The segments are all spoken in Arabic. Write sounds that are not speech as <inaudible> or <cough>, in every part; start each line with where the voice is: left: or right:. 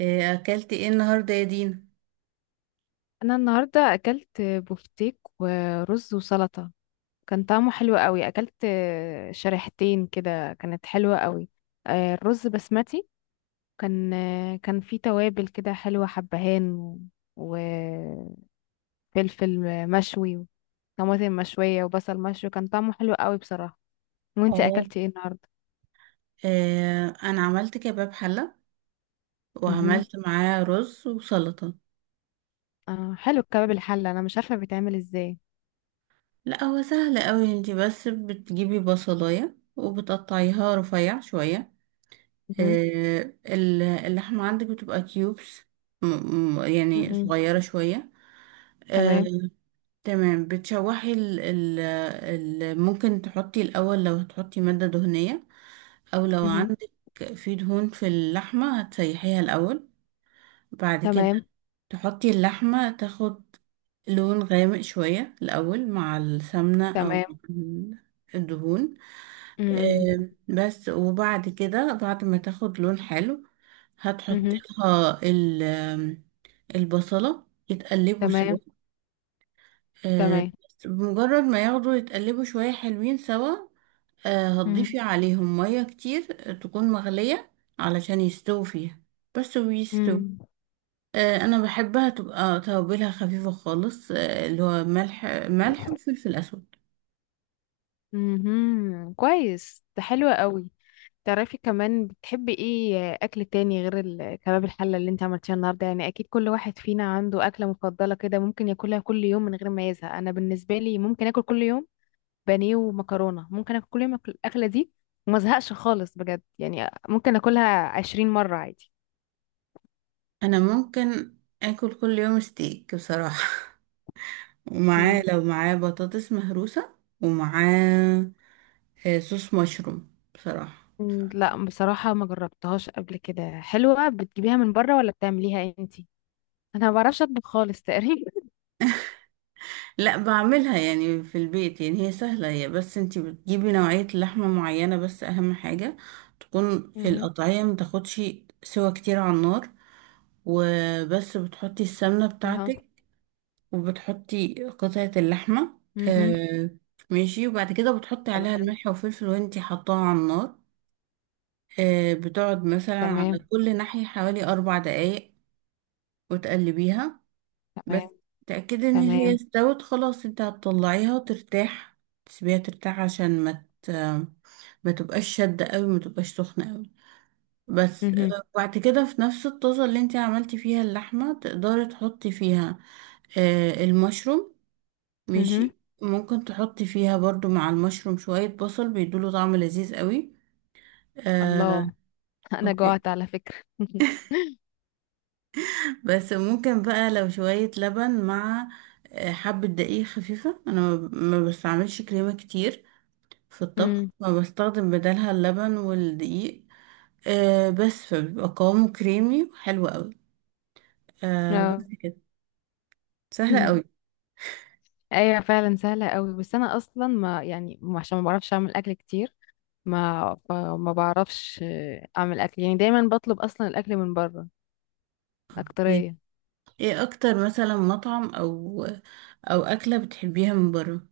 right: اكلت ايه النهارده يا دينا؟
left: انا النهارده اكلت بفتيك ورز وسلطه. كان طعمه حلو قوي، اكلت شريحتين كده، كانت حلوه قوي. الرز بسمتي، كان كان فيه توابل كده حلوه، حبهان وفلفل مشوي وطماطم مشويه وبصل مشوي، كان طعمه حلو قوي بصراحه. وانتي
right: اه.
left: اكلتي ايه النهارده؟
right: انا عملت كباب حله،
left: امم.
right: وعملت معاه رز وسلطه.
left: اه، حلو الكباب الحله، انا مش عارفه بيتعمل ازاي.
right: لا، هو سهل قوي، انتي بس بتجيبي بصلايه وبتقطعيها رفيع شويه.
left: مهم.
right: اللحمه عندك بتبقى كيوبس، م- يعني
left: مم.
right: صغيره شويه. آه،
left: تمام.
right: تمام، بتشوحي ال ممكن تحطي الاول لو هتحطي ماده دهنيه، او لو
left: مهم.
right: عندك في دهون في اللحمه هتسيحيها الاول. بعد كده
left: تمام.
right: تحطي اللحمة تاخد لون غامق شوية الأول مع السمنة أو
left: تمام.
right: ال- الدهون.
left: مم.
right: بس وبعد كده بعد ما تاخد لون حلو هتحطي
left: مهم.
right: لها ال- آم، البصلة يتقلبوا سوا.
left: تمام. تمام.
right: بس بمجرد ما ياخدوا يتقلبوا شوية حلوين سوا،
left: امم،
right: هتضيفي عليهم مية كتير تكون مغلية علشان يستووا فيها، بس ويستووا.
left: امم،
right: انا بحبها تبقى توابلها خفيفه خالص، اللي هو ملح ملح وفلفل اسود.
left: امم، كويس، ده حلو قوي. تعرفي كمان بتحبي ايه اكل تاني غير الكباب الحله اللي انت عملتيها النهارده؟ يعني اكيد كل واحد فينا عنده اكله مفضله كده، ممكن ياكلها كل يوم من غير ما يزهق. انا بالنسبه لي ممكن اكل كل يوم بانيه ومكرونه، ممكن اكل كل يوم، الاكله دي، وما ازهقش خالص بجد، يعني ممكن اكلها 20 مره عادي.
right: انا ممكن اكل كل يوم ستيك بصراحه. <laughs>
left: مم.
right: لو معاه بطاطس مهروسه، ومعاه صوص مشروم بصراحه.
left: مم، لا بصراحه ما جربتهاش قبل كده، حلوه؟ بتجيبيها من بره ولا بتعمليها انتي؟ انا ما بعرفش اطبخ خالص تقريبا.
right: لا، بعملها يعني في البيت، يعني هي سهله، هي بس انتي بتجيبي نوعيه لحمه معينه، بس اهم حاجه تكون
left: مهم.
right: القطعيه متاخدش سوا كتير على النار، وبس بتحطي السمنه
left: اهو.
right: بتاعتك، وبتحطي قطعة اللحمة.
left: مهم.
right: آه ماشي، وبعد كده بتحطي عليها
left: تمام.
right: الملح والفلفل وانتي حطاها على النار. بتقعد مثلا على
left: تمام.
right: كل ناحية حوالي 4 دقايق، وتقلبيها بس.
left: تمام.
right: تأكدي إن هي
left: تمام.
right: استوت خلاص، انتي هتطلعيها وترتاح. تسيبيها ترتاح عشان ما تبقاش شدة قوي، ما تبقاش سخنة قوي. بس
left: مهم.
right: وبعد كده في نفس الطاسة اللي انتي عملتي فيها اللحمة تقدري تحطي فيها المشروم.
left: مهم.
right: ماشي، ممكن تحطي فيها برضو مع المشروم شوية بصل بيدوله طعم لذيذ قوي. آه،
left: الله. <laughs> انا
right: أوكي.
left: جوعت على فكرة. <laughs>
right: بس ممكن بقى لو شوية لبن مع حبة دقيق خفيفة. أنا ما بستعملش كريمة كتير في الطبخ،
left: مم.
right: فبستخدم بدلها اللبن والدقيق. بس فبيبقى قوامه كريمي وحلو قوي. بس
left: اه.
right: كده، سهلة
left: مم.
right: قوي.
left: ايوه فعلا سهلة قوي، بس انا اصلا ما يعني عشان ما بعرفش اعمل اكل كتير، ما بعرفش، اعمل اكل يعني، دايما بطلب اصلا الاكل من بره
right: ايه؟
left: اكترية.
right: إيه اكتر، مثلا مطعم او اكلة بتحبيها من بره؟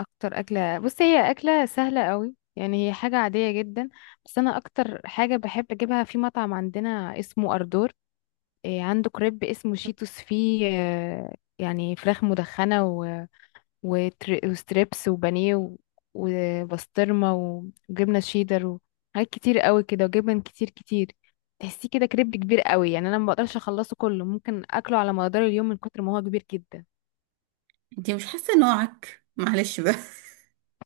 left: اكتر اكلة، بصي، هي اكلة سهلة قوي يعني، هي حاجة عادية جدا، بس انا اكتر حاجة بحب اجيبها في مطعم عندنا اسمه اردور. إيه، عنده كريب اسمه شيتوس فيه، يعني فراخ مدخنة وستريبس وبانيه وبسطرمة وجبنة شيدر وحاجات كتير قوي كده، وجبن كتير كتير. تحسيه كده كريب كبير قوي يعني، انا ما بقدرش اخلصه كله، ممكن اكله على مدار اليوم من كتر ما هو كبير جدا.
right: انتي مش حاسة نوعك؟ معلش بقى.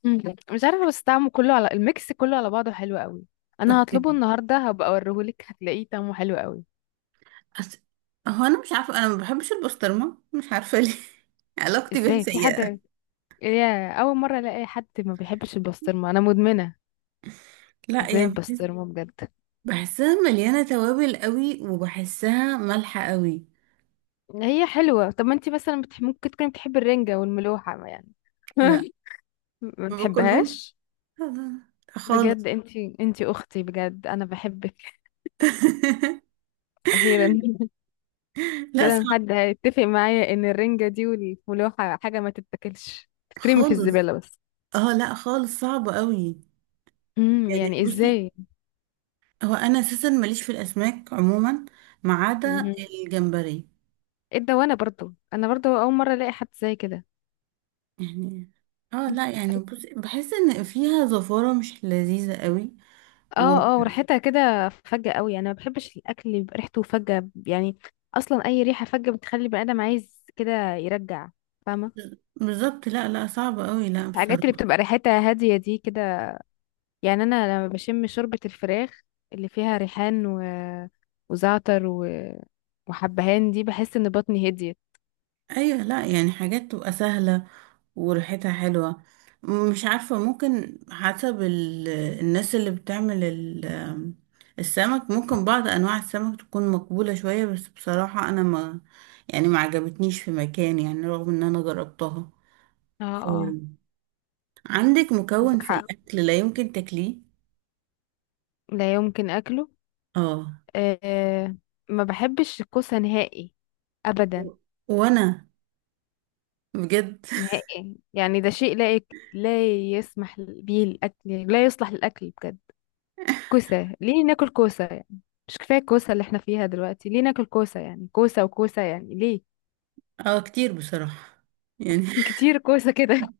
left: مم. مش عارفة، بس طعمه كله على الميكس، كله على بعضه حلو قوي. انا
right: اوكي.
left: هطلبه النهارده، هبقى اوريهولك، هتلاقيه طعمه حلو قوي.
right: أس... هو انا مش عارفه، انا ما بحبش البسطرمه، مش عارفه ليه. <laughs> علاقتي بيها
left: ازاي في حد،
right: سيئه.
left: يا اول مرة الاقي حد ما بيحبش البسطرمة، انا مدمنة
right: لا،
left: بنت بسطرمة بجد.
right: بحسها مليانه توابل قوي، وبحسها مالحه قوي.
left: هي حلوة، طب ما انتي مثلا ممكن تكوني بتحبي الرنجة والملوحة، ما يعني.
right: لا،
left: <laughs> ما
right: ما باكلهمش.
left: بتحبهاش.
right: لا، لا، لا،
left: بجد،
right: خالص.
left: انتي اختي بجد، انا بحبك.
right: <laughs>
left: اخيرا. <laughs>
right: لا،
left: اخيرا
right: صعب
left: حد هيتفق معايا ان الرنجة دي والملوحة حاجة ما تتاكلش، تترمي في
right: خالص.
left: الزبالة بس.
right: اه، لا، خالص صعب قوي.
left: امم،
right: يعني،
left: يعني
right: بصي،
left: ازاي؟
right: هو انا اساسا ماليش في الاسماك عموما، ما عدا
left: مهم.
right: الجمبري.
left: ايه ده، وانا برضو، انا برضو اول مرة الاقي حد زي كده.
right: يعني اه، لا
left: <laughs>
right: يعني، بصي بحس ان فيها زفاره مش لذيذه قوي.
left: اه اه، وريحتها كده فجة قوي، انا ما بحبش الاكل اللي بيبقى ريحته فجة يعني. اصلا اي ريحة فجة بتخلي البني ادم عايز كده يرجع، فاهمة؟
right: بالظبط، لا، لا، صعبة قوي، لا
left: الحاجات اللي
right: بصراحة.
left: بتبقى ريحتها هادية دي كده، يعني انا لما بشم شوربة الفراخ اللي فيها ريحان وزعتر وحبهان دي، بحس ان بطني هديت.
right: ايوه، لا يعني حاجات تبقى سهلة وريحتها حلوة. مش عارفة، ممكن حسب الناس اللي بتعمل السمك، ممكن بعض انواع السمك تكون مقبولة شوية، بس بصراحة انا ما يعني ما عجبتنيش في مكان، يعني رغم ان انا جربتها.
left: اه اه.
right: أمم. عندك مكون
left: عندك
right: في
left: حق،
right: الاكل لا يمكن تاكليه؟
left: لا يمكن اكله.
right: اه.
left: أه، ما بحبش الكوسة نهائي ابدا.
right: و- وانا بجد.
left: نهائي يعني، ده شيء لا يسمح به الأكل، يعني لا يصلح للأكل بجد. كوسة، ليه ناكل كوسة يعني؟ مش كفاية الكوسة اللي احنا فيها دلوقتي، ليه ناكل كوسة يعني؟ كوسة وكوسة، يعني ليه؟
right: <laughs> اه، كتير بصراحة يعني.
left: كتير كوسة كده. <laughs>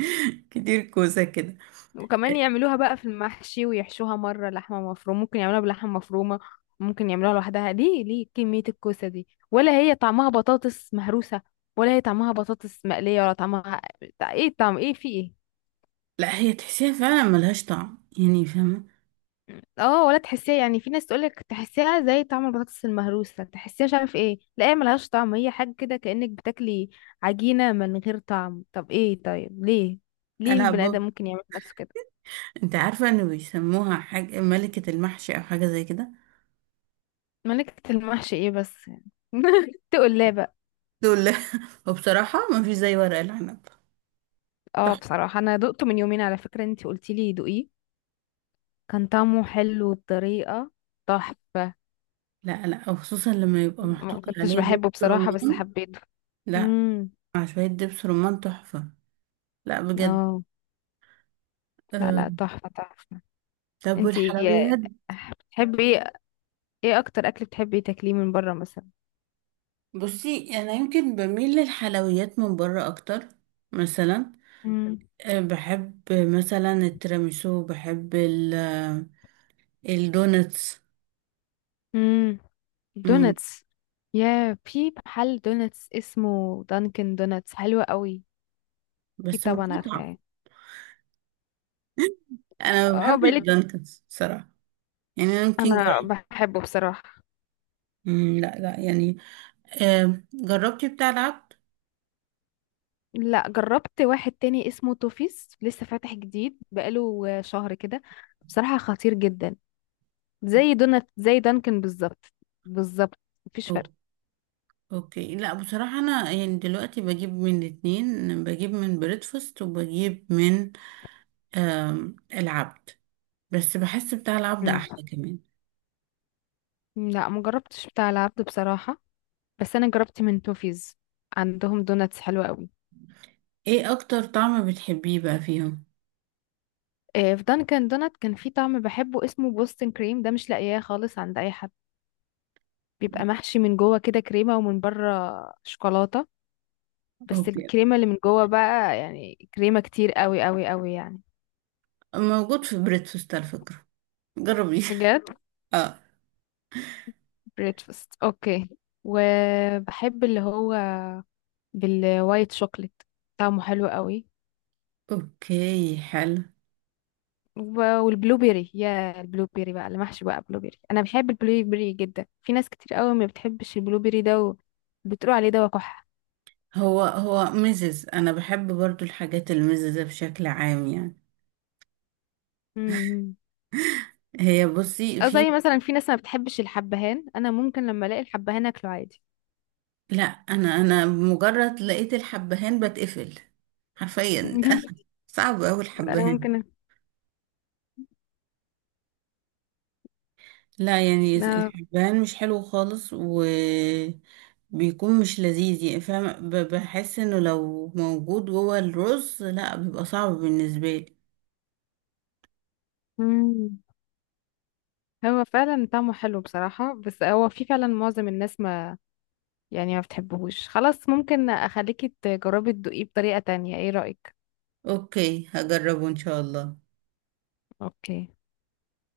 right: <laughs> كتير كوسة كده.
left: وكمان يعملوها بقى في المحشي، ويحشوها مرة لحمة مفرومة، ممكن يعملوها بلحمة مفرومة، ممكن يعملوها لوحدها، ليه؟ ليه كمية الكوسة دي؟ ولا هي طعمها بطاطس مهروسة، ولا هي طعمها بطاطس مقلية، ولا طعمها ايه؟ طعم ايه؟ في ايه؟
right: لا، هي تحسيها فعلا ملهاش طعم، يعني فاهمة؟
left: اه، ولا تحسيها يعني، في ناس تقولك تحسيها زي طعم البطاطس المهروسة، تحسيها مش عارف ايه، لا هي ملهاش طعم، هي حاجة كده كأنك بتاكلي عجينة من غير طعم. طب ايه؟ طيب ليه؟ ليه
right: أنا
left: البني آدم
right: أبو.
left: ممكن يعمل في نفسه كده؟
right: أنت عارفة إنه بيسموها حاجة ملكة المحشي، أو حاجة زي كده؟
left: ملكة المحشي ايه بس يعني؟ <laughs> تقول لا بقى.
right: دول، لا. <laughs> وبصراحة ما فيش زي ورق العنب.
left: اه،
right: صح.
left: بصراحة انا دقته من يومين على فكرة، انتي قلتيلي دوقيه، كان طعمه حلو بطريقة تحفة.
right: لا، لا، وخصوصا لما يبقى محطوط
left: ما كنتش
right: عليه دبس
left: بحبه بصراحة، بس
right: رمان.
left: حبيته.
right: لا،
left: امم.
right: مع شوية دبس رمان تحفة. لا بجد.
left: اه، لا
right: أه.
left: لا، تحفة تحفة.
right: طب،
left: انتي
right: والحلويات؟
left: بتحبي ايه؟ ايه اكتر اكل بتحبي تاكليه من بره مثلا؟
right: بصي، أنا يمكن بميل للحلويات من بره أكتر. مثلا
left: امم.
right: أه، بحب مثلا التيراميسو، بحب الدونتس.
left: امم.
right: امم
left: دوناتس. يا، في محل دوناتس اسمه دانكن دوناتس حلو قوي. اكيد
right: بس
left: طبعا
right: مقاطعة.
left: عارفاه.
right: انا
left: اه،
right: بحب
left: بقالك،
right: الدانكنز بصراحة. يعني انا يمكن
left: انا
right: جربت.
left: بحبه بصراحة.
right: لا، لا، يعني، جربتي بتاع العبد؟
left: لا، جربت واحد تاني اسمه توفيس، لسه فاتح جديد بقاله شهر كده، بصراحة خطير جدا، زي دونات زي دانكن بالظبط، بالظبط، مفيش فرق.
right: أو- اوكي، لا بصراحة، انا يعني دلوقتي بجيب من الاتنين، بجيب من بريدفاست، وبجيب من العبد، بس بحس بتاع العبد
left: امم.
right: احلى كمان.
left: لا، مجربتش بتاع العبد بصراحة، بس انا جربت من توفيز، عندهم دوناتس حلوة قوي.
right: ايه اكتر طعم بتحبيه بقى فيهم؟
left: في دانكن دونات كان في طعم بحبه اسمه بوستن كريم، ده مش لاقياه خالص عند اي حد. بيبقى محشي من جوه كده كريمه، ومن بره شوكولاته، بس
right: اوكي،
left: الكريمه اللي من جوه بقى، يعني كريمه كتير قوي قوي قوي يعني.
right: موجود في بريدفاست على فكرة، جربي.
left: بجد.
right: <laughs> اه.
left: بريتفاست، اوكي. وبحب اللي هو بالوايت شوكليت، طعمه حلو قوي.
right: اوكي، حلو.
left: والبلو بيري، يا البلو بيري بقى، اللي محشي بقى بلو بيري، انا بحب البلو بيري جدا، في ناس كتير قوي ما بتحبش البلو بيري ده، وبتقول عليه ده وقح.
right: هو ميزز، انا بحب برضو الحاجات الميززة بشكل عام يعني. هي بصي
left: أو
right: في.
left: زي مثلا في ناس ما بتحبش الحبهان، أنا ممكن لما ألاقي الحبهان أكله عادي.
right: لا، انا مجرد لقيت الحبهان بتقفل حرفيا.
left: <laughs>
right: <laughs> صعب اوي
left: أنا
right: الحبهان.
left: ممكن.
right: لا يعني،
left: آه.
right: الحبهان مش حلو خالص، وبيكون مش لذيذ يعني، فاهم؟ بحس انه لو موجود جوه الرز، لا بيبقى صعب بالنسبة لي.
left: مم. هو فعلا طعمه حلو بصراحة، بس هو في فعلا معظم الناس ما يعني ما بتحبهوش خلاص، ممكن أخليكي تجربي تدوقيه بطريقة تانية، إيه رأيك؟
right: اوكي، هجربه ان شاء الله.
left: أوكي.